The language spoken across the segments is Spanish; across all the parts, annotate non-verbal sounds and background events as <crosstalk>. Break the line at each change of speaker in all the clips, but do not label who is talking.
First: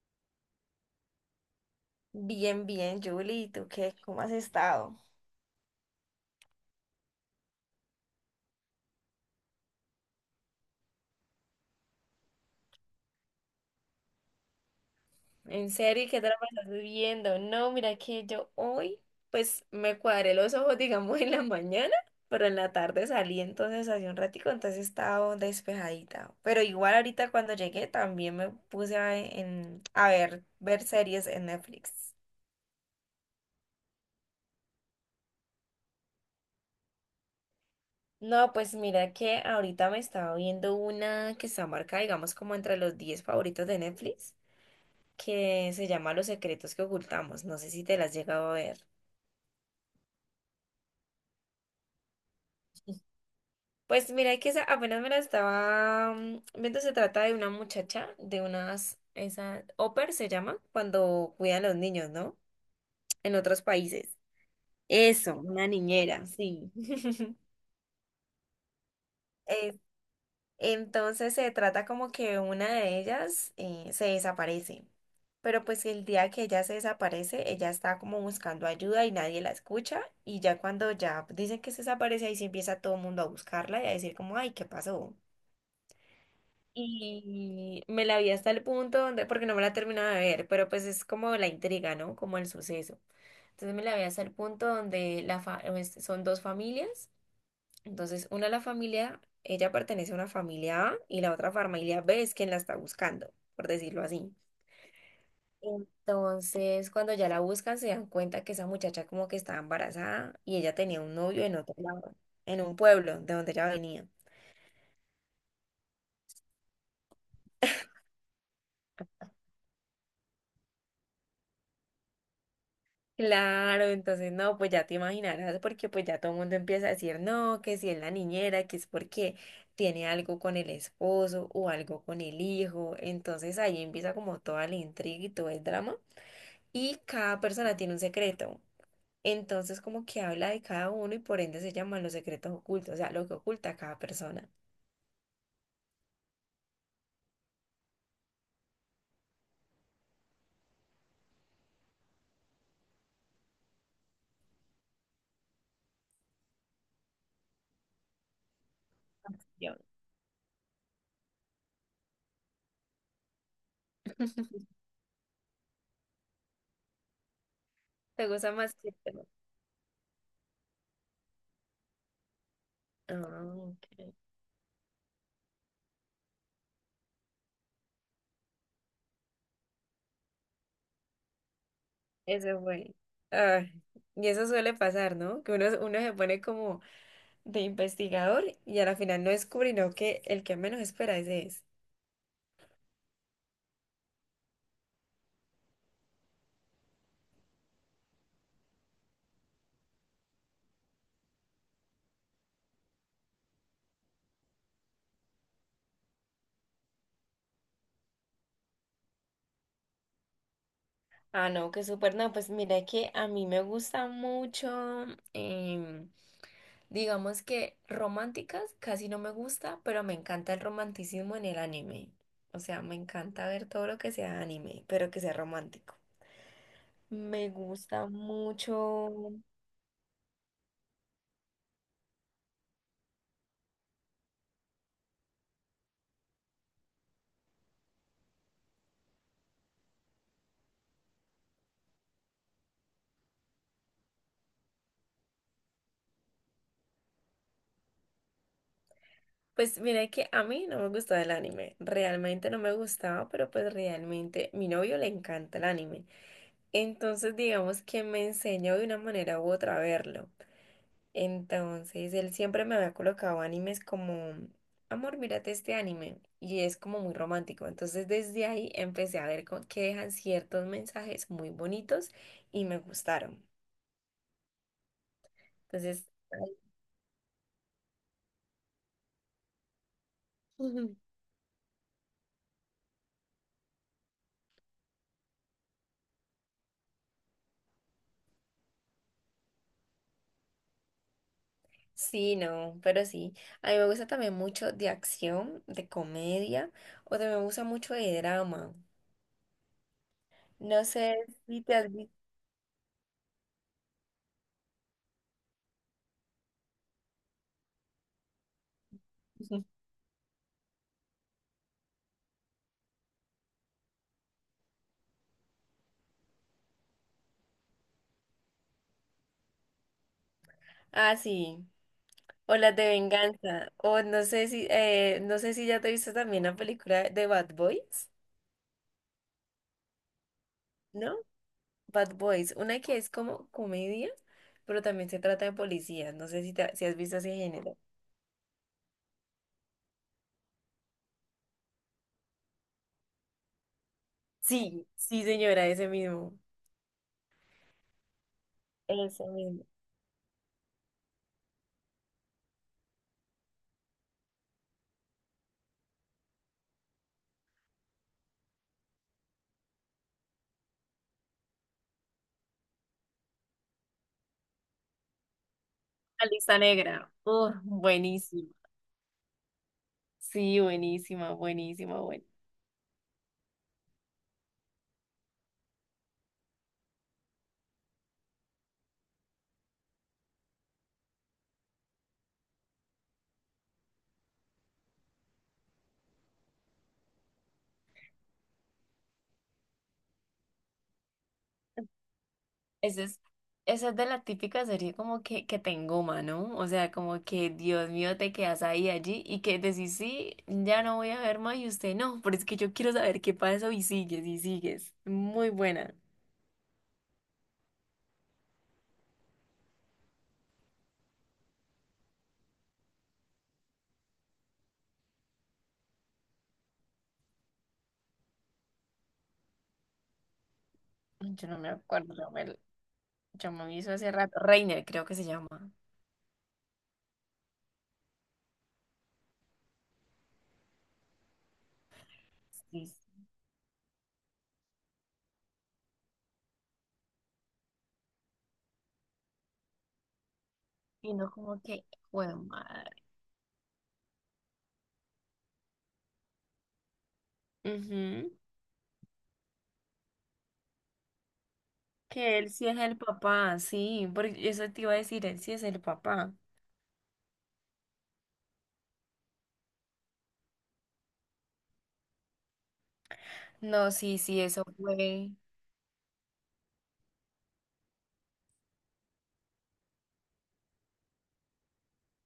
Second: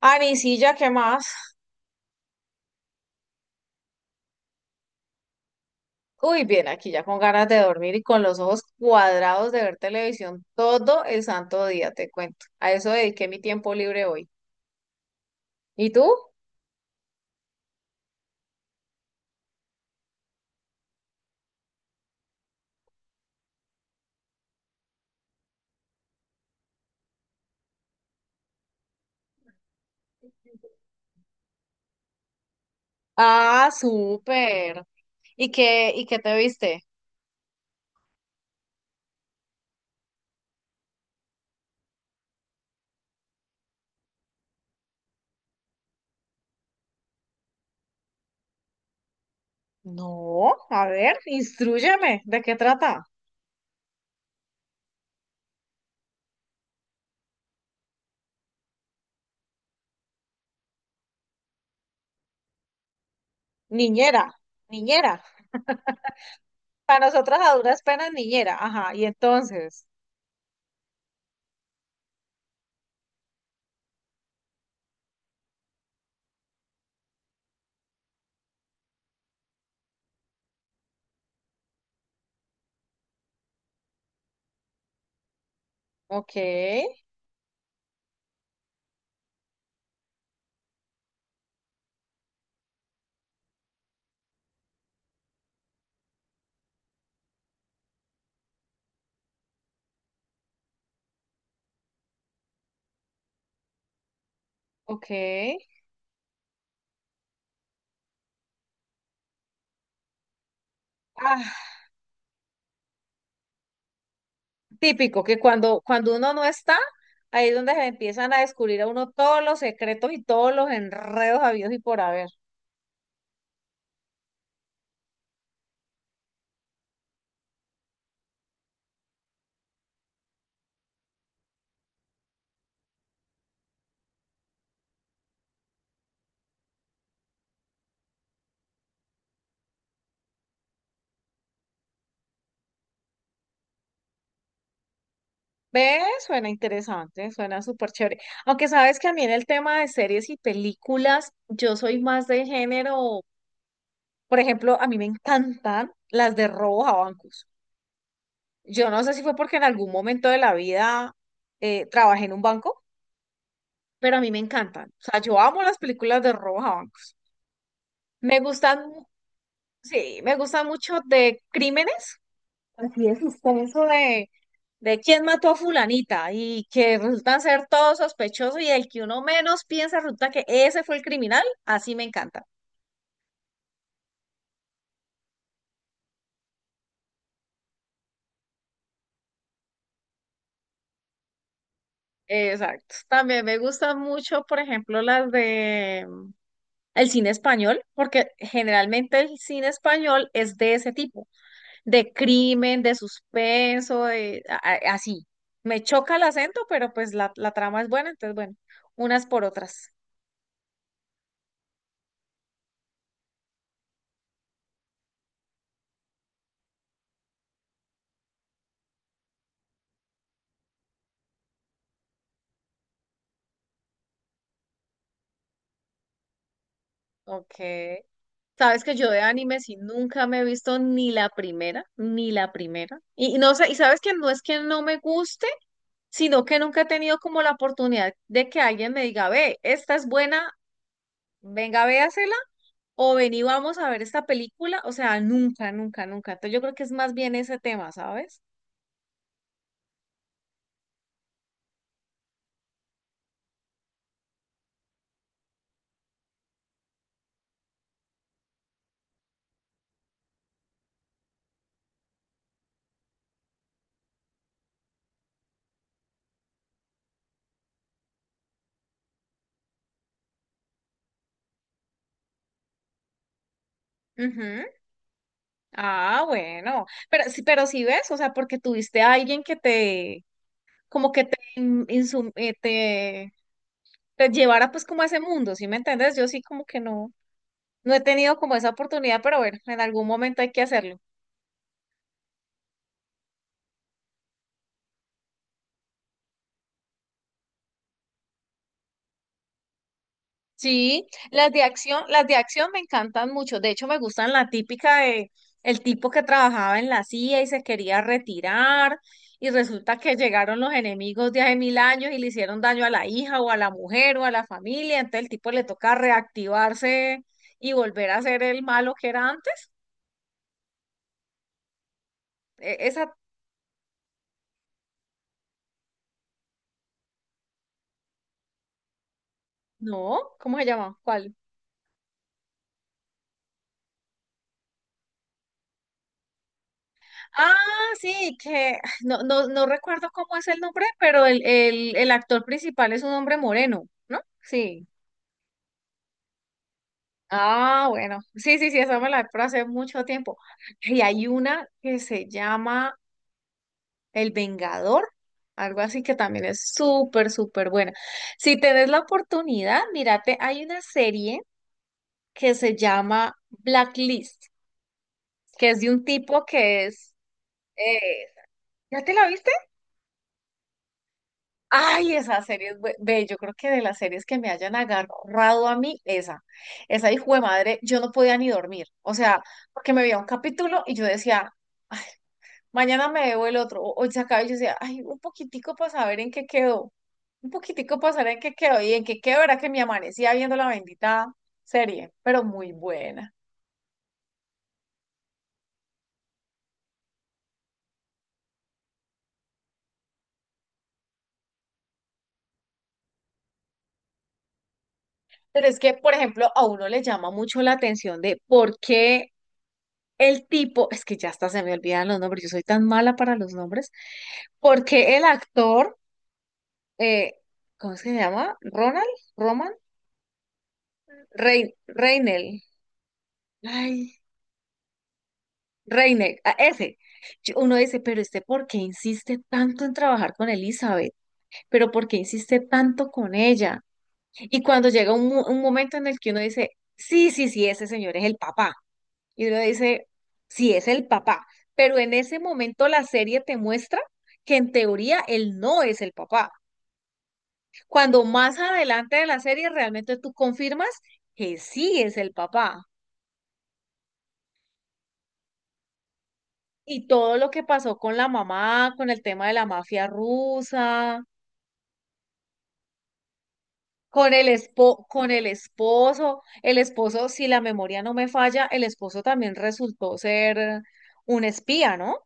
Anisilla, ¿qué más?
Bien, bien, Julie, ¿y tú qué? ¿Cómo has estado?
Uy, bien, aquí ya con ganas de dormir y con los ojos cuadrados de ver televisión todo el santo día, te cuento. A eso dediqué mi tiempo libre hoy.
¿En
¿Y
serio?
tú?
¿Y qué drama estás viendo? No, mira que yo hoy, pues me cuadré los ojos, <laughs> digamos, en la mañana, pero en la tarde salí entonces hace un ratico, entonces estaba despejadita. Pero igual ahorita cuando llegué también me puse a, en, a ver series en Netflix.
Ah, súper. Y qué te viste?
No, pues mira que ahorita me estaba viendo una que está marcada, digamos, como entre los 10 favoritos de Netflix, que se llama Los secretos que ocultamos. No sé si te las has llegado a ver.
No, a ver, instrúyeme, ¿de qué trata?
Pues mira, que esa apenas me la estaba viendo. Se trata de una muchacha, de unas, esa, oper se llama, cuando cuidan a los niños, ¿no? En otros países.
Niñera, niñera.
Eso, una niñera, sí.
Para
<laughs>
nosotras a duras penas, niñera. Ajá, y
Eso.
entonces.
Entonces se trata como que una de ellas se desaparece. Pero pues el día que ella se desaparece, ella está como buscando ayuda y nadie la escucha. Y ya cuando ya dicen que se desaparece, ahí sí empieza todo el mundo a buscarla y a decir como, ay, ¿qué pasó?
Ok,
Y me la vi hasta el punto donde, porque no me la terminaba de ver, pero pues es como la intriga, ¿no? Como el suceso. Entonces me la vi hasta el punto donde son dos familias. Entonces, una la familia, ella pertenece a una familia A y la otra familia B es quien la está buscando, por decirlo así.
ok.
Entonces, cuando ya la buscan, se dan cuenta que esa muchacha como que estaba embarazada y ella tenía un novio en
Ah,
otro lado, en un pueblo de donde ella venía.
típico, que cuando uno no está, ahí es donde se empiezan a descubrir a uno todos los secretos y todos los enredos habidos y por haber.
Claro, entonces no, pues ya te imaginarás, porque pues ya todo el mundo empieza a decir no, que si es la niñera, que es porque tiene algo con el esposo o algo con el hijo. Entonces ahí empieza como toda la intriga y todo el drama, y cada persona tiene un secreto. Entonces, como que habla de cada uno y por ende se llaman los secretos ocultos, o sea, lo que oculta cada persona.
¿Ves? Suena interesante, suena súper chévere. Aunque sabes que a mí en el tema de series y películas, yo soy más de género, por ejemplo, a mí me encantan las de robos a bancos. Yo no sé si fue porque en
Yo.
algún momento de la vida trabajé en un banco, pero a mí me
<laughs>
encantan. O sea, yo amo las películas de robos a bancos.
¿Te
Me
gusta más
gustan
que yo?
sí, me gusta mucho de crímenes, así de
Ah,
suspenso
ok.
de quién mató a fulanita y que resultan ser todos sospechosos y el que uno menos piensa resulta que ese fue el criminal, así me encanta.
Eso fue. Ay, y eso suele pasar, ¿no? Que uno se pone como de investigador y a la final no descubre, no, que el que menos espera ese es.
Exacto. También me gustan mucho, por ejemplo, las de el cine español, porque generalmente el cine español es de ese tipo, de crimen, de suspenso, de así. Me choca el acento, pero pues la trama es buena, entonces bueno, unas por otras.
Ah, no, que súper, no, pues mira que a mí me gusta mucho. Digamos que románticas casi no me gusta, pero me encanta el romanticismo en el anime. O sea, me encanta ver todo lo que sea anime, pero que sea romántico. Me
Ok.
gusta
Sabes que yo de
mucho.
anime sí nunca me he visto ni la primera, ni la primera. Y no sé, y sabes que no es que no me guste, sino que nunca he tenido como la oportunidad de que alguien me diga, ve, esta es buena, venga, véasela, o ven y vamos a ver esta película. O sea, nunca, nunca, nunca. Entonces yo creo que es más bien ese tema, ¿sabes?
Pues mira que a mí no me gustaba el anime. Realmente no me gustaba, pero pues realmente mi novio le encanta el anime. Entonces digamos que me enseñó de una manera u otra a verlo. Entonces, él siempre me había colocado animes como, amor, mírate este anime. Y es como muy romántico. Entonces, desde ahí empecé a que dejan ciertos mensajes muy bonitos y me gustaron.
Ujú.
Entonces,
Ah, bueno. Pero sí ves, o sea, porque tuviste a alguien que te,
ujú.
como que te, te te llevara pues como a ese mundo, ¿sí me entiendes? Yo sí como que no, no he tenido como esa oportunidad, pero bueno, en algún momento hay que hacerlo.
<laughs> Sí, no, pero sí. A mí me gusta también mucho de acción, de comedia, o también me gusta mucho de drama. No
Sí,
sé si te has visto.
las de acción me encantan mucho. De hecho, me gustan la típica de el tipo que trabajaba en la CIA y se quería retirar y
<laughs>
resulta que llegaron los enemigos de hace mil años y le hicieron daño a la hija o a la mujer o a la familia. Entonces el tipo le toca reactivarse y volver a ser el malo que era antes.
Ah, sí. O las de
Esa,
venganza. O no sé si, no sé si ya te viste también la película de Bad Boys,
no, ¿cómo se llama?
¿no?
¿Cuál?
Bad Boys, una que es como comedia, pero también se trata de policías. No sé si, si has visto ese
Ah,
género.
sí, que ah, no, no, no recuerdo cómo es el nombre, pero el actor principal es un hombre moreno, ¿no?
Sí,
Sí.
sí, señora, ese mismo.
Ah, bueno. Sí, sí, sí, esa me la
Ese
por hace
mismo.
mucho tiempo. Y hay una que se llama El Vengador, algo así que también es súper, súper buena. Si tenés la oportunidad, mírate, hay una serie que se llama Blacklist, que es de un
La
tipo
lista
que
negra.
es... eh,
Buenísima.
¿ya te la viste?
Sí, buenísima, buenísima,
Ay,
buenísima.
esa serie es ve, yo creo que de las series que me hayan agarrado a mí, esa hijo de madre, yo no podía ni dormir, o sea, porque me veía un capítulo y yo decía, "Ay, mañana me veo el otro, o hoy se acaba", y yo decía, ay, un poquitico para saber en qué quedó, un poquitico para saber en qué quedó, y en qué quedó era que me amanecía viendo la bendita serie, pero muy
Esa es,
buena.
esa es de la típica serie como que te engoma, ¿no? O sea, como que Dios mío, te quedas ahí allí y que decís, sí, ya no voy a ver más y usted no, pero es que yo quiero saber qué pasó y sigues y sigues. Muy
Pero es que,
buena.
por ejemplo, a uno le llama mucho la atención de por qué el tipo, es que ya hasta se me olvidan los nombres, yo soy tan mala para los nombres, porque el actor, eh, ¿cómo es que se llama? Ronald, Roman,
Yo no me acuerdo, yo me,
Reinel,
yo me hizo hace
ay,
rato. Reiner, creo que se llama.
Reinel, a ese. Uno dice, pero este, ¿por qué insiste tanto en trabajar con Elizabeth? ¿Pero por qué insiste
Sí,
tanto
sí.
con ella? Y cuando llega un momento en el que uno dice, sí, sí, sí, ese señor es el papá. Y uno dice, sí, es el
Y no
papá,
como que,
pero en
bueno,
ese momento
madre.
la serie te muestra que en teoría él no es el papá. Cuando
Ujú.
más adelante de la serie realmente tú confirmas que sí es el
Que él sí es
papá.
el papá, sí, porque eso te iba a decir, él sí es el papá.
Y todo lo que pasó con la mamá, con el tema de la mafia rusa,
No, sí,
con
sí, eso
con
fue.
el esposo, si la memoria no me falla, el esposo también resultó ser un espía, ¿no?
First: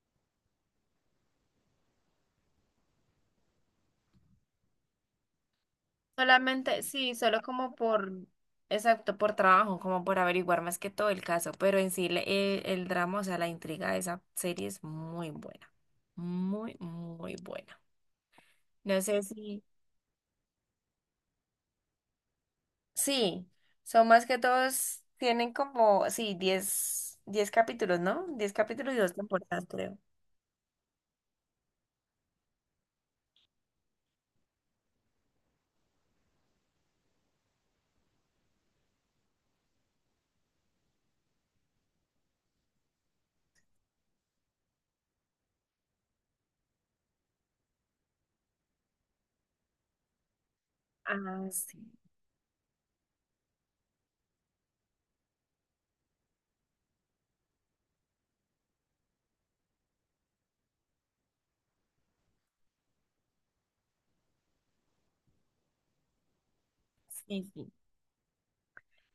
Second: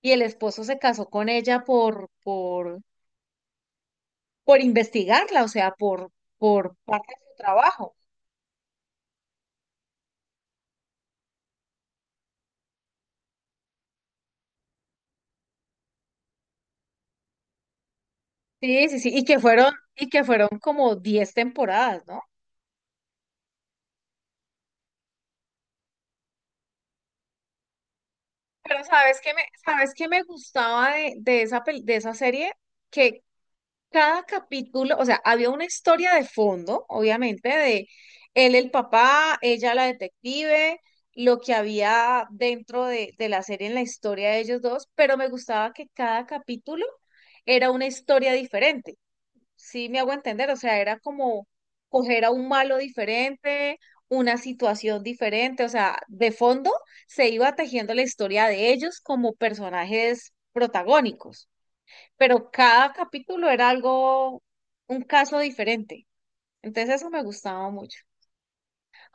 Y el esposo se casó con ella por investigarla, o sea, por
Solamente,
parte
sí,
de
solo
su
como
trabajo.
por, exacto, por trabajo, como por averiguar más que todo el caso, pero en sí el drama, o sea, la intriga de esa serie es muy buena, muy, muy buena.
Sí, sí,
No
sí,
sé si,
y que fueron como 10 temporadas, ¿no?
sí, son más que todos, tienen como, sí, diez capítulos, ¿no? 10
Pero
capítulos y dos temporadas,
sabes
creo.
qué me gustaba de esa, de esa serie, que cada capítulo, o sea, había una historia de fondo, obviamente, de él el papá, ella la detective, lo que había dentro de la serie en la historia de ellos dos, pero me gustaba que cada capítulo era una historia diferente. Sí, me hago entender, o sea, era como
Ah, sí,
coger a un malo diferente, una situación diferente, o sea, de fondo se iba tejiendo la historia de ellos como personajes protagónicos, pero cada capítulo era algo, un caso diferente. Entonces eso me
sí,
gustaba
sí.
mucho.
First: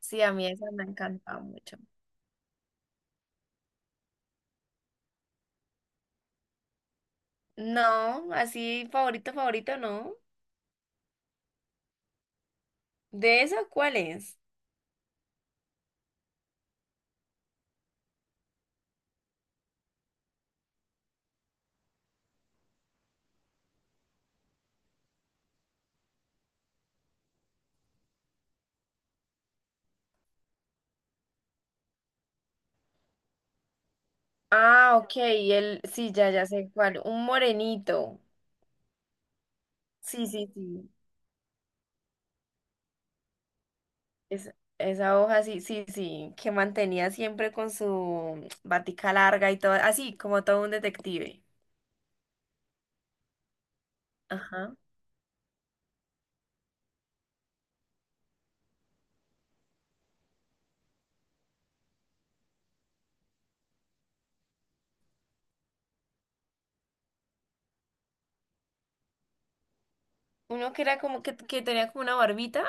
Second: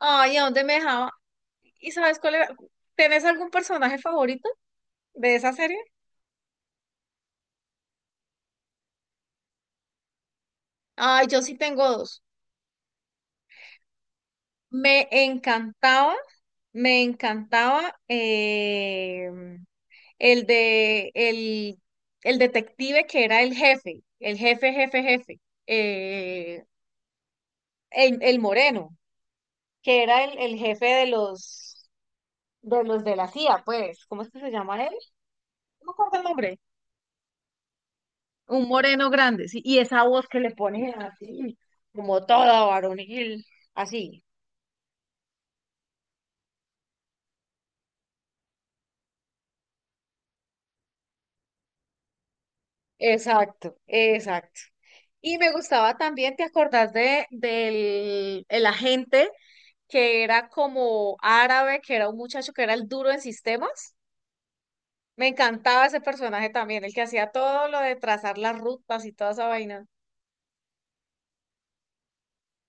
Sí, a
¿a
mí
dónde
esa
me
me ha
dejaba?
encantado mucho.
¿Y sabes cuál era? ¿Tenés algún personaje favorito de esa serie?
No, así favorito, favorito, no.
Ay, yo sí tengo dos.
¿De esa cuál es?
Me encantaba, me encantaba el de el detective que era el jefe, jefe, eh, el moreno, que era el jefe de los de la CIA, pues, ¿cómo es que se llama él?
Ah, ok, y él,
No me
sí,
acuerdo el
ya, ya
nombre.
sé cuál, un morenito.
Un moreno grande, sí, y esa voz
Sí,
que
sí,
le
sí.
ponen así, como toda varonil, así.
Esa hoja, sí, sí, sí, que mantenía siempre con su batica larga y todo, así como todo un detective.
Exacto, exacto.
Ajá.
Y me gustaba también, ¿te acordás de, del el agente que era como árabe, que era un muchacho que era el duro en sistemas? Me encantaba ese personaje también, el que hacía todo lo de trazar las rutas y toda esa vaina.
Uno que era como que tenía como una barbita,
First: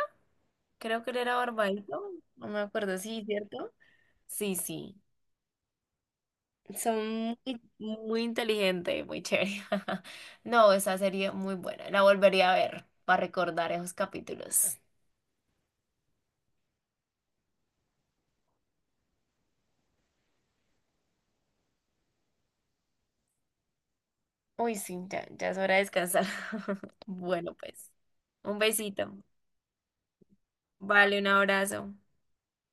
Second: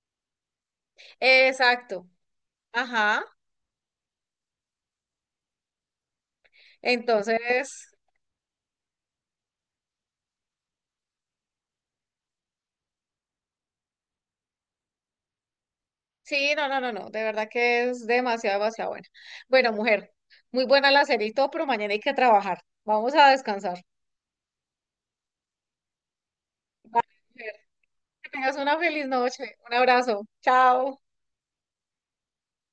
creo que él era
Exacto,
barbadito, no me acuerdo,
ajá.
sí, ¿cierto? Sí, sí. Son muy,
Entonces,
muy inteligentes, muy chévere. <laughs> No, esa serie muy buena, la volvería a ver para recordar esos capítulos.
sí, no, no, no, no, de verdad que es demasiado, demasiado buena. Bueno, mujer, muy buena la serie y todo, pero mañana hay que trabajar. Vamos a descansar.
Uy, sí, ya, ya es hora de descansar. <laughs>
Vale, mujer,
Bueno, pues,
que tengas
un
una feliz
besito.
noche. Un abrazo. Chao.
Vale, un abrazo.